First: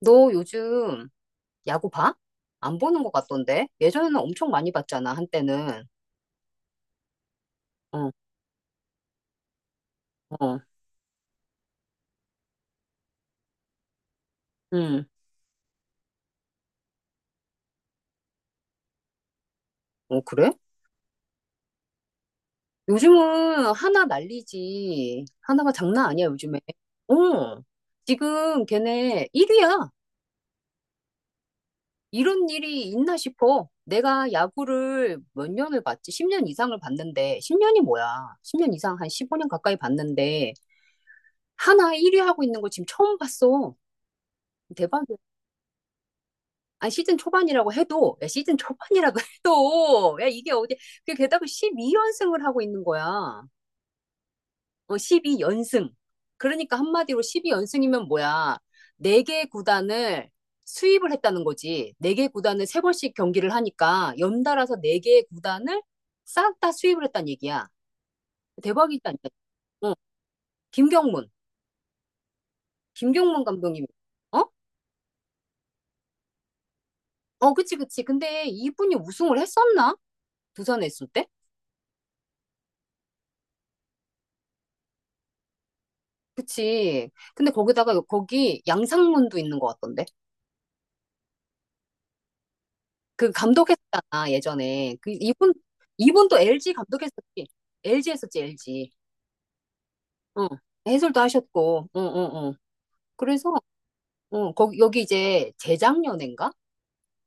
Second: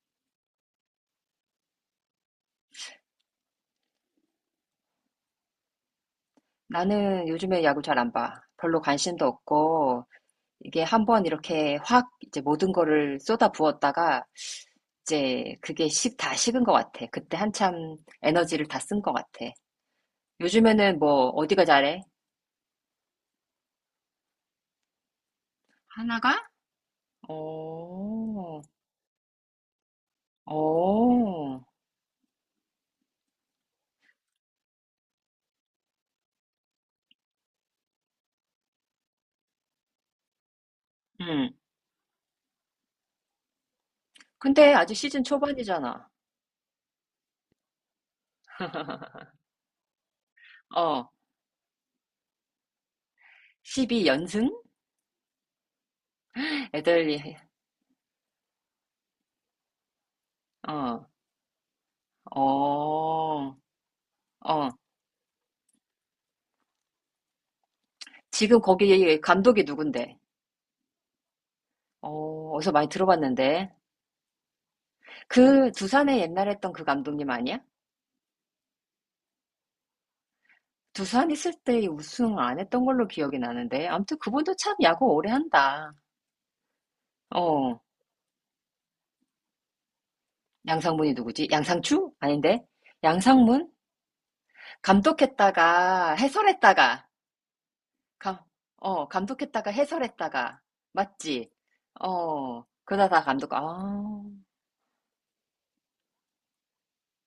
너 요즘 야구 봐? 안 보는 것 같던데? 예전에는 엄청 많이 봤잖아, 한때는. 나는 요즘에 야구 잘 어, 안 봐. 별로 관심도 없고, 어, 이게 한번 이렇게 확 이제 모든 거를 쏟아부었다가, 응. 이제 그게 다 식은 것 같아. 그때 한참 에너지를 다 쓴 것 같아. 어, 그래? 요즘에는 뭐, 어디가 잘해? 요즘은 하나 난리지. 하나가 장난 아니야, 하나가? 요즘에. 어, 오, 지금 걔네 1위야. 오, 이런 일이 있나 싶어. 내가 야구를 몇 년을 봤지? 10년 이상을 봤는데, 10년이 뭐야? 10년 이상, 한 15년 가까이 봤는데, 음. 하나 1위 하고 있는 거 지금 처음 봤어. 근데 아직 대박. 시즌 초반이잖아. 아니 시즌 초반이라고 해도 야, 시즌 초반이라고 해도 야 이게 어디 어, 그 게다가 12연승을 하고 있는 거야. 12연승? 어 12연승. 그러니까 애들, 한마디로 이 12연승이면 뭐야? 네 개 구단을 어, 수입을 했다는 거지. 네 개 구단을 세 번씩 경기를 어, 하니까 어. 연달아서 네 개의 구단을 싹 다 수입을 했다는 얘기야. 지금 대박이다 거기 진짜. 감독이 어 누군데? 김경문. 어, 어디서 많이 김경문 들어봤는데. 감독님. 어? 그 두산에 옛날에 했던 그 감독님 어 아니야? 그치 그치. 근데 이분이 우승을 했었나? 부산에 있을 때? 두산 있을 때 우승 안 했던 걸로 기억이 나는데. 아무튼 그분도 참 야구 오래 한다. 그치. 근데 어, 거기다가 거기 양상문도 있는 것 같던데. 양상문이 누구지? 양상추? 아닌데? 그 양상문? 감독했잖아, 예전에. 그 이분 감독했다가 이분도 LG 해설했다가 감독했었지. LG 감, 했었지, LG. 감독했다가 응. 해설했다가 해설도 맞지? 하셨고. 응, 응, 응. 어, 그래서 응, 거기 여기 이제 재작년인가?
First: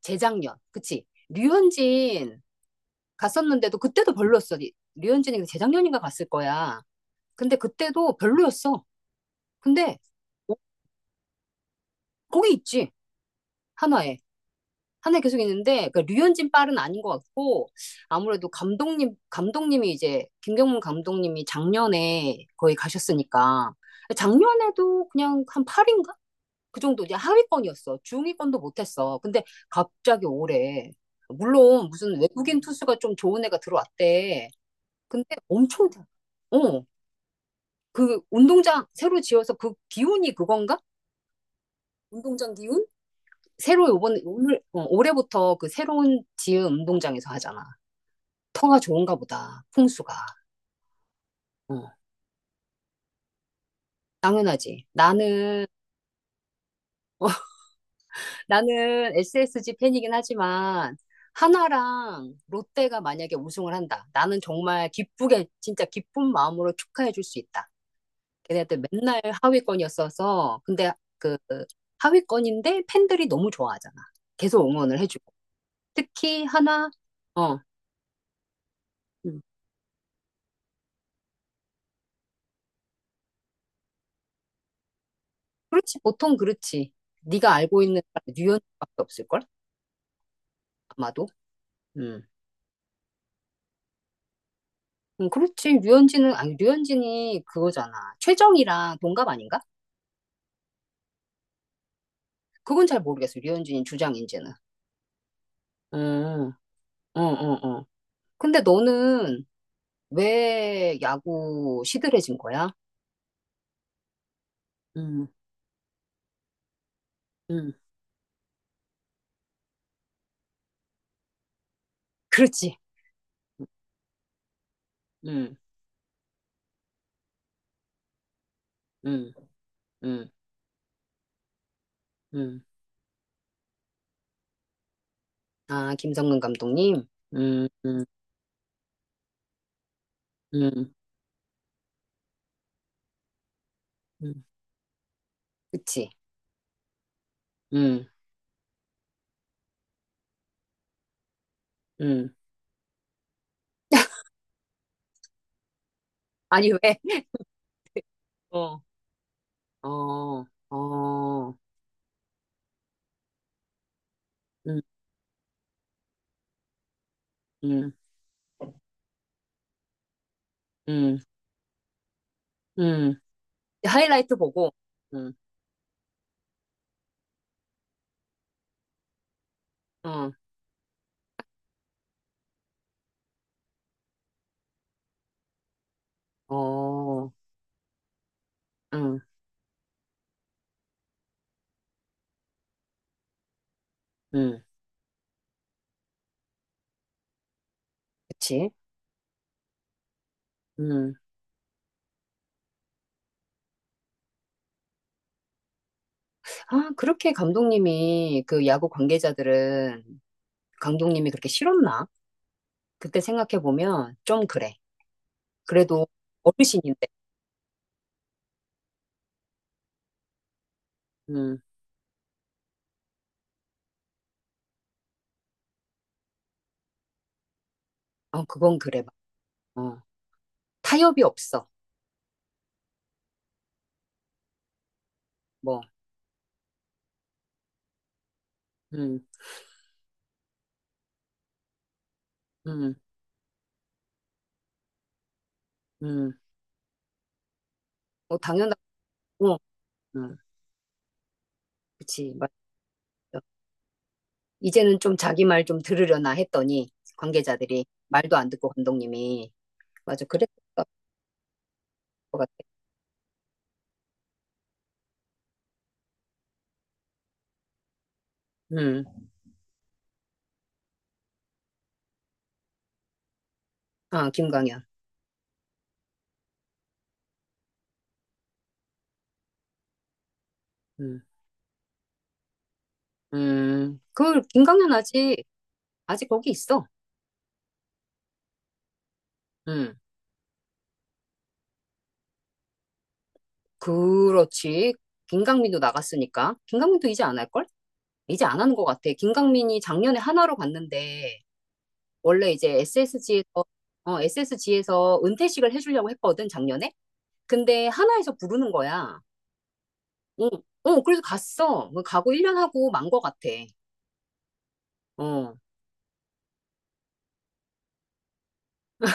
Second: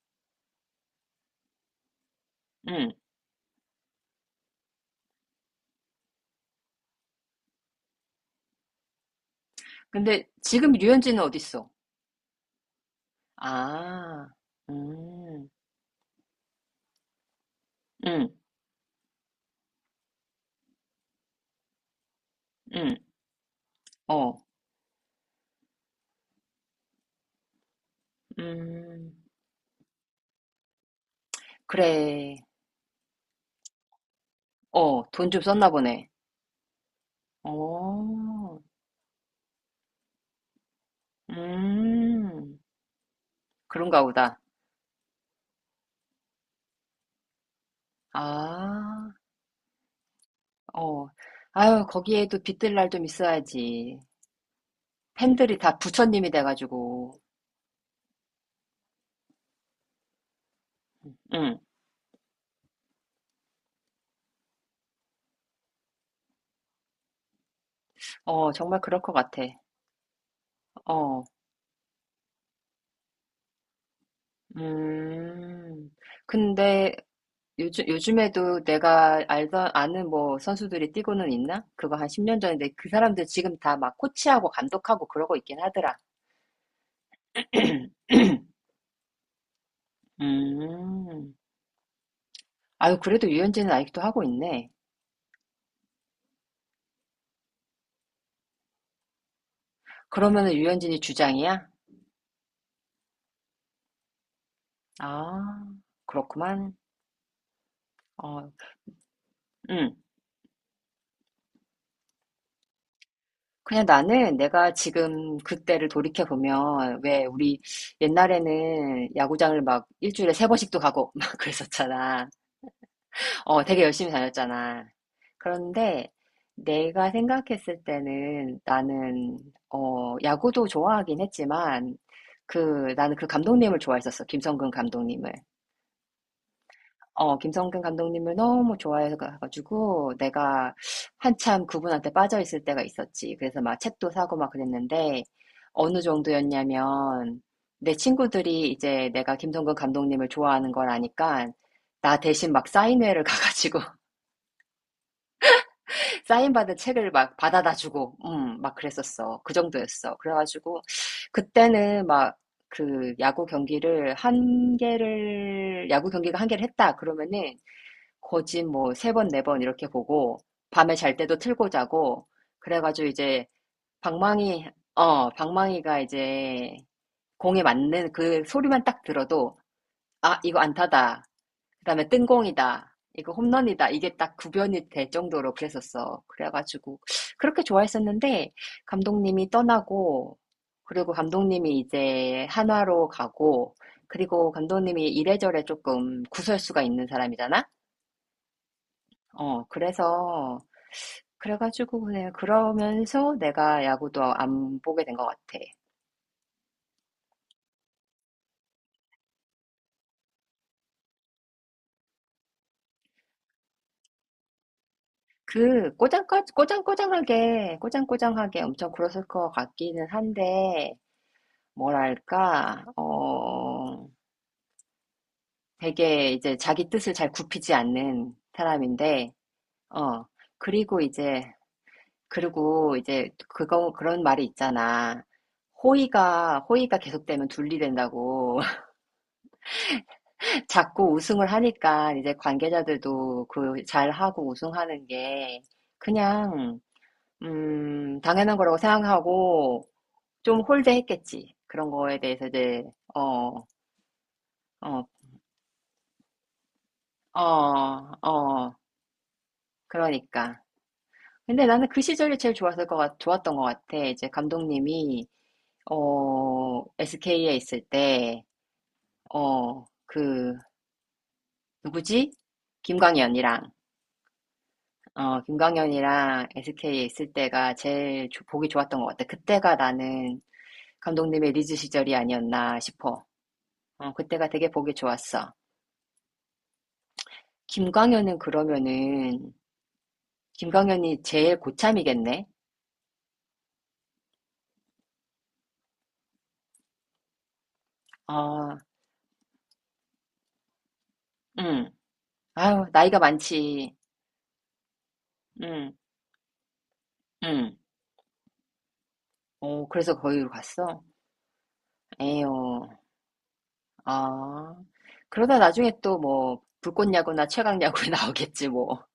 재작년. 그치. 류현진 응. 갔었는데도 그때도 별로였어. 류현진이 재작년인가 갔을 거야. 근데 그때도 별로였어. 근데 근데 어, 지금 류현진은 어딨어? 거기 있지. 한화에. 아, 한 해 계속 음, 있는데 그러니까 류현진 빨은 아닌 것 같고 응, 아무래도 감독님이 이제 김경문 감독님이 작년에 거의 응, 가셨으니까 어. 작년에도 그냥 한 8인가? 그 정도 이제 하위권이었어. 중위권도 음. 못했어. 근데 갑자기 올해 물론 무슨 그래. 외국인 투수가 좀 좋은 애가 들어왔대. 어, 돈 근데 좀 썼나 엄청 잘- 보네. 어, 그 어. 운동장 새로 지어서 그 기운이 그건가? 운동장 음. 기운? 새로 그런가 요번 보다. 오늘 어, 올해부터 그 새로운 지은 운동장에서 하잖아. 터가 아. 좋은가 보다. 풍수가. 어. 아유, 어, 거기에도 빚들 날 좀 있어야지. 당연하지. 팬들이 나는, 다 부처님이 돼가지고. 나는 SSG 팬이긴 하지만, 응. 하나랑 롯데가 만약에 우승을 한다. 나는 정말 기쁘게, 진짜 기쁜 마음으로 축하해 줄 수 있다. 어, 정말 걔네들 그럴 것 맨날 같아. 하위권이었어서, 근데 어. 그, 하위권인데 팬들이 너무 좋아하잖아. 계속 응원을 해주고. 음. 특히 하나, 근데 어, 요즘에도 내가 음. 아는 뭐 선수들이 뛰고는 있나? 그거 한 10년 전인데 그 사람들 지금 다 막 코치하고 감독하고 그러고 있긴 하더라. 그렇지. 보통 그렇지. 네가 알고 있는 뉴욕밖에 없을걸? 아마도. 음. 음. 아유, 그래도 유현진은 아직도 하고 있네. 그렇지. 류현진은, 아니, 류현진이 그거잖아. 최정이랑 동갑 아닌가? 그러면은 유현진이 주장이야? 그건 잘 모르겠어. 류현진이 주장인지는. 아, 응 그렇구만. 응, 응, 응. 어, 근데 너는 음. 왜 야구 시들해진 거야? 그냥 나는 내가 응. 지금 그때를 돌이켜보면, 왜 우리 응 옛날에는 야구장을 막 일주일에 세 번씩도 가고 막 그랬었잖아. 그렇지. 어, 되게 열심히 다녔잖아. 응. 그런데 내가 생각했을 때는 응 나는, 응 야구도 좋아하긴 했지만, 응 그, 나는 그 감독님을 좋아했었어. 김성근 감독님을. 아, 김성근 감독님? 어 응. 김성근 응 감독님을 너무 좋아해 가 가지고 내가 응 한참 그분한테 빠져 있을 때가 있었지. 그래서 막 책도 응 사고 막 그랬는데 어느 그치. 정도였냐면 내 응. 친구들이 이제 내가 김성근 감독님을 좋아하는 걸 아니까 나 응 대신 막 사인회를 가 가지고 아니, 사인받은 왜? 책을 막 받아다 주고 막 어, 그랬었어. 그 정도였어. 그래 어, 가지고 어. 그때는 막 그 응. 야구 경기가 한 개를 했다 그러면은 응. 거진 뭐 3번 4번 이렇게 보고 밤에 잘 응 때도 틀고 자고 그래 가지고 응 이제 하이라이트 방망이 보고. 응. 방망이가 이제 공에 맞는 그 소리만 딱 들어도 어. 아, 이거 안타다. 그다음에 뜬공이다. 이거 홈런이다. 이게 딱 구별이 될 정도로 그랬었어. 그래 가지고 어, 그렇게 좋아했었는데 응, 감독님이 떠나고 그리고 감독님이 이제 한화로 가고 그리고 응, 감독님이 이래저래 조금 구설수가 있는 사람이잖아. 그치. 어, 그래서 응. 그래 가지고 그냥 그러면서 내가 야구도 안 보게 된 것 같아. 아, 그렇게 감독님이, 그 야구 관계자들은 감독님이 그렇게 싫었나? 그때 생각해보면 좀 그래. 그 그래도 꼬장꼬 어르신인데, 꼬장꼬장하게 꼬장꼬장하게 엄청 굴었을 것 같기는 한데 응, 뭐랄까 되게 이제 자기 뜻을 잘 굽히지 않는 어, 그건 그래. 사람인데 어, 어 그리고 타협이 이제 없어. 그리고 이제 그거 그런 말이 있잖아. 뭐, 호의가 계속되면 둘리 된다고. 응, 자꾸 우승을 하니까 이제 응, 관계자들도 그 잘하고 우승하는 게 응. 그냥 뭐, 당연한 거라고 당연하고, 생각하고 응, 좀 홀대했겠지. 그런 거에 그치. 대해서 맞죠. 이제 어, 이제는 어, 좀 자기 말 좀 들으려나 했더니, 관계자들이 어, 말도 안 듣고 어, 감독님이. 맞아. 그랬을 그러니까. 것 근데 나는 그 시절이 같아. 제일 좋았던 것 같아. 이제 감독님이 SK에 있을 때 응, 어, 그 누구지? 김광현이랑 아, 김광현. 김광현이랑 SK에 있을 때가 제일 보기 좋았던 것 같아. 그때가 나는 응. 감독님의 리즈 시절이 아니었나 싶어. 어, 그, 그때가 되게 김강현 보기 아직, 좋았어. 아직 거기 있어. 김광현은 그러면은, 음, 김광현이 제일 고참이겠네? 그렇지. 김강민도 나갔으니까. 김강민도 이제 안 할걸? 이제 안 하는 어, 것 같아. 김강민이 작년에 하나로 갔는데, 응. 원래 이제 아유, 나이가 SSG에서, 많지. 어, SSG에서 은퇴식을 응, 해주려고 했거든, 작년에? 응. 근데 하나에서 부르는 거야. 어, 그래서 거기로 응, 어, 갔어? 그래서 갔어. 뭐 가고 1년 에요. 하고 만 것 같아. 아. 어, 그러다 나중에 또 뭐, 불꽃야구나 최강야구에 나오겠지, 뭐.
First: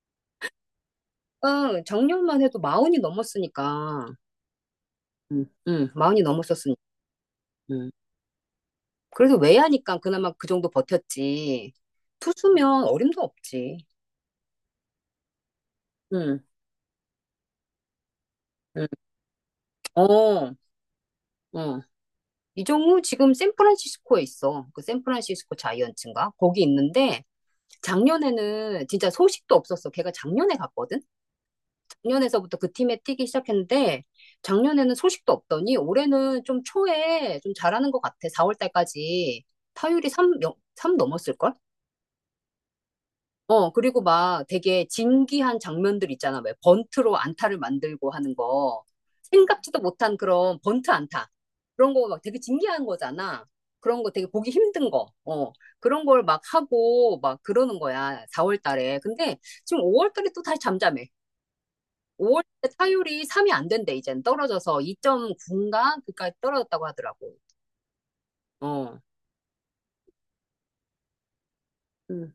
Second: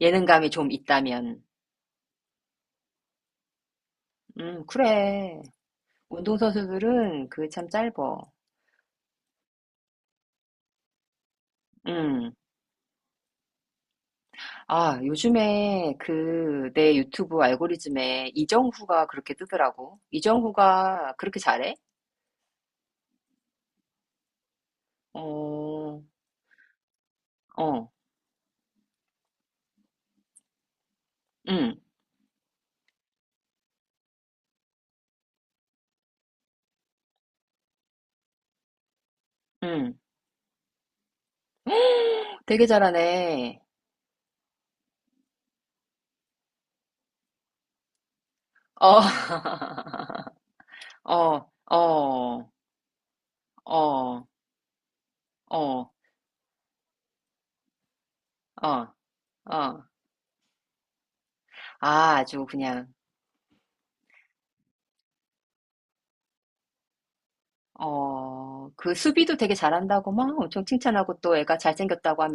예능감이 좀 있다면. 어, 작년만 해도 마흔이 넘었으니까. 그래. 응, 응, 마흔이 넘었었으니까. 운동선수들은 그게 참 짧어. 그래서 왜 하니까 그나마 그 정도 버텼지. 음. 투수면 어림도 없지. 아, 요즘에 응, 그 내 유튜브 알고리즘에 응. 이정후가 그렇게 뜨더라고. 어, 이정후가 그렇게 잘해? 어. 이정우 지금 샌프란시스코에 있어. 그 샌프란시스코 어, 자이언츠인가? 거기 있는데 어, 작년에는 진짜 소식도 없었어. 걔가 작년에 갔거든? 음, 작년에서부터 그 팀에 뛰기 시작했는데 작년에는 소식도 없더니 올해는 좀 초에 좀 잘하는 것 같아. 4월 달까지 음. 타율이 3, 3 넘었을걸? 되게 잘하네. 어, 그리고 막 되게 진기한 장면들 있잖아. 왜 번트로 안타를 만들고 하는 거. 어, 생각지도 못한 그런 번트 안타. 어, 그런 거 막 되게 어, 진기한 거잖아. 그런 거 어, 되게 보기 힘든 거. 어, 어, 어, 그런 걸 막 하고 막 그러는 거야. 4월 어. 달에. 근데 지금 5월 달에 또 다시 잠잠해. 아, 5월 아주 달에 그냥, 타율이 3이 안 된대, 이젠. 떨어져서 2.9인가? 그까지 떨어졌다고 하더라고. 어, 그 어. 수비도 되게 잘한다고 막 엄청 칭찬하고 또 애가 잘생겼다고 음,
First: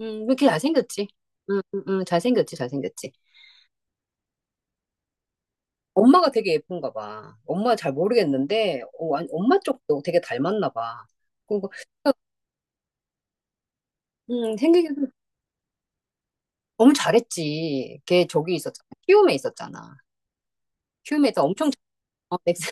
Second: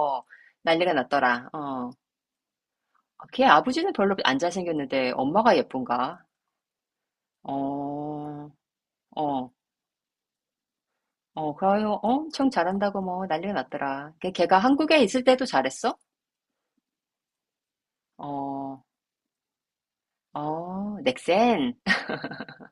왜 이렇게 난리가 잘생겼지? 났더라. 응, 응, 어, 응, 잘생겼지, 잘생겼지. 아, 걔 아버지는 별로 안 잘생겼는데 엄마가 예쁜가? 엄마가 되게 예쁜가 봐. 엄마 잘 어, 모르겠는데, 어, 어, 엄마 쪽도 되게 닮았나 봐. 어, 그리고, 그래요. 엄청 잘한다고 뭐 난리가 났더라. 걔, 걔가 생기기 한국에 있을 때도 잘했어? 너무 잘했지. 걔 저기 어, 있었잖아. 키움에 있었잖아. 어, 키움에서 엄청 넥센? 잘- 어, 넥센,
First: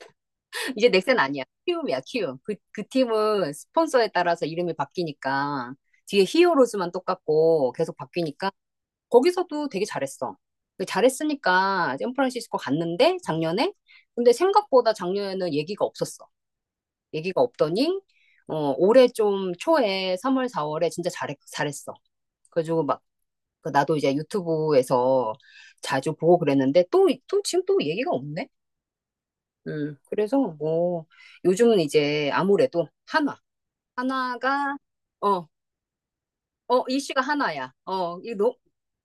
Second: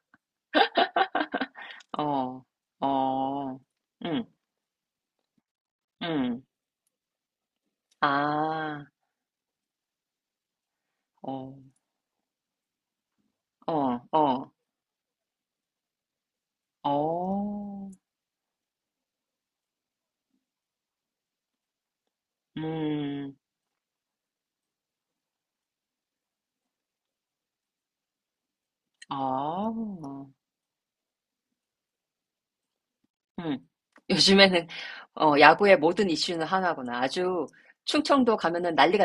이제 넥센 아니야. 키움이야, 키움. 어, 그, 그 팀은 어, 스폰서에 응, 따라서 이름이 바뀌니까, 뒤에 응. 히어로즈만 똑같고 계속 바뀌니까, 아, 거기서도 되게 잘했어. 그 어, 잘했으니까 샌프란시스코 갔는데, 작년에? 어, 근데 어, 생각보다 작년에는 얘기가 없었어. 얘기가 어, 없더니 어, 올해 좀 초에 3월, 4월에 진짜 잘했어. 그래가지고 막 음, 그 나도 이제 유튜브에서 자주 보고 그랬는데 또, 또 지금 또 얘기가 없네. 어. 그래서 뭐 요즘은 이제 아무래도 한화, 음. 요즘에는 한화가 어, 야구의 모든 이슈는 어, 하나구나. 이슈가 아주 한화야. 어, 이 충청도 노, 가면은 난리가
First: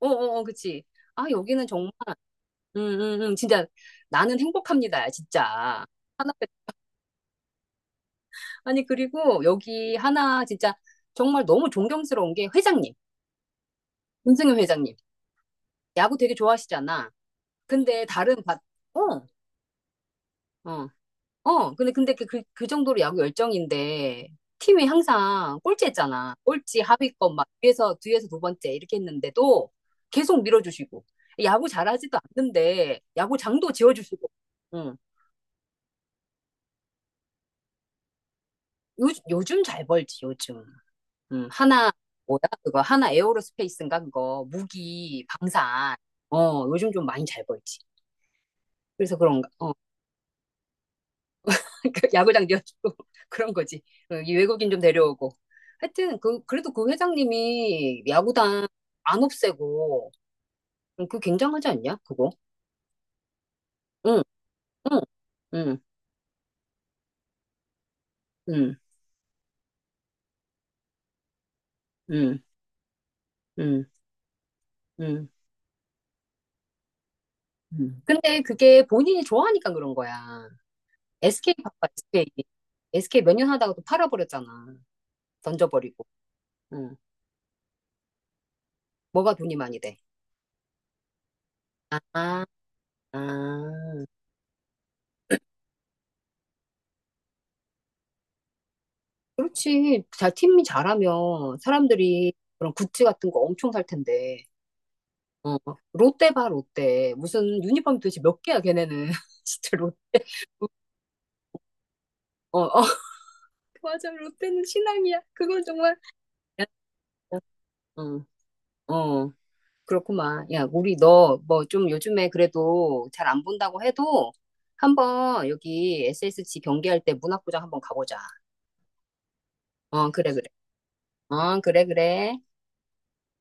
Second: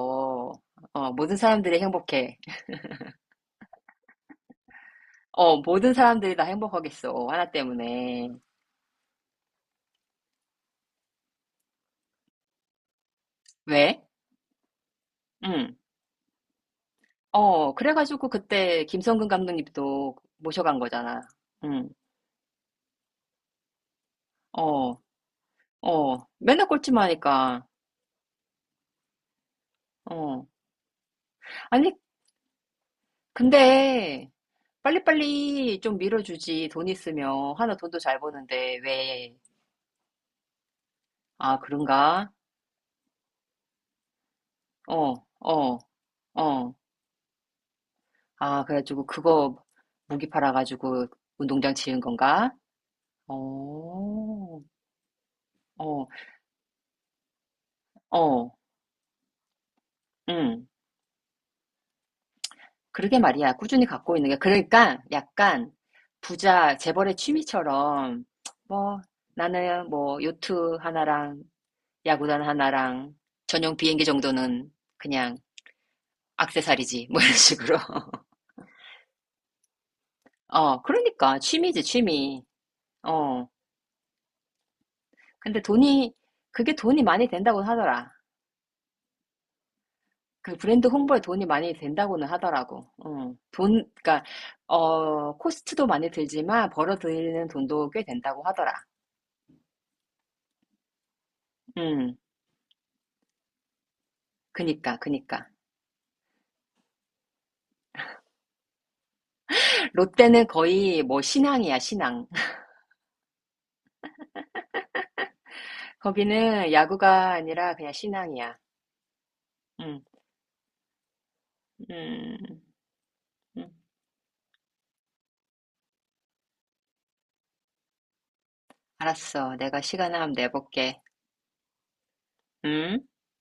어, 어, 어, 그치. 어, 아, 모든 여기는 사람들이 정말, 행복해. 음, 진짜 나는 행복합니다, 어, 진짜. 모든 하나, 사람들이 다 행복하겠어. 하나 때문에. 아니, 그리고 여기 하나 진짜 정말 너무 존경스러운 게 회장님. 왜? 문승윤 회장님, 응. 야구 되게 좋아하시잖아. 어, 근데 그래가지고 다른 바, 그때 어, 김성근 감독님도 모셔간 어, 거잖아. 어. 응. 근데 그, 그, 그 정도로 야구 열정인데 팀이 어, 항상 어. 꼴찌했잖아. 맨날 꼴찌 꼴찌만 하위권 막 하니까. 뒤에서 두 번째 이렇게 했는데도 계속 어. 밀어주시고 야구 아니, 잘하지도 않는데 야구장도 지어주시고. 근데 응. 빨리빨리 좀 밀어주지. 돈 있으면. 하나 돈도 잘 버는데. 왜? 요즘 잘 벌지 요즘. 응. 아, 하나 그런가? 뭐야 그거 하나 에어로스페이스인가 그거 어, 무기 어, 방산. 어 어. 요즘 좀 많이 잘 벌지. 아, 그래가지고 그래서 그런가. 그거 어. 무기 팔아가지고 운동장 지은 야구장 건가? 지어주고 그런 거지. 어, 이 어, 외국인 좀 데려오고. 어, 하여튼 그 그래도 그 회장님이 어, 야구단 안 없애고 응. 그 굉장하지 않냐? 그거. 그러게 말이야. 꾸준히 갖고 응, 있는 게. 그러니까 응, 약간 응, 부자 재벌의 취미처럼 응, 뭐 나는 뭐 요트 하나랑 응, 야구단 하나랑 전용 응, 비행기 정도는 응. 그냥 악세사리지 뭐 이런 식으로. 응. 근데 그게 본인이 좋아하니까 그런 거야. 어, 그러니까 SK 취미지, 바빠 SK. 취미. SK 몇 어. 년 하다가 또 팔아버렸잖아. 근데 던져버리고. 돈이 그게 응. 돈이 많이 된다고 하더라. 뭐가 돈이 많이 돼? 그 브랜드 홍보에 돈이 많이 된다고는 아, 하더라고. 응. 아. 그러니까 코스트도 많이 들지만 벌어들이는 돈도 꽤 된다고 하더라. 그렇지. 자, 팀이 잘하면 음 사람들이 그런 굿즈 같은 거 엄청 살 텐데. 그니까, 그니까. 어, 롯데 봐, 롯데. 무슨 유니폼 도대체 몇 개야, 걔네는. 진짜 롯데. 롯데는 거의 뭐 신앙이야, 신앙. 어, 어. 맞아, 롯데는 신앙이야. 그건 정말. 야, 거기는 야구가 아니라 그냥 응, 신앙이야. 어, 어, 응, 그렇구만. 야, 우리 너 뭐 좀 요즘에 음, 음. 그래도 잘 안 음. 본다고 해도 한번 여기 SSG 경기할 때 문학구장 한번 가보자. 알았어. 내가 어, 시간 한면 그래, 그래. 내볼게. 어, 그래, 그래. 음.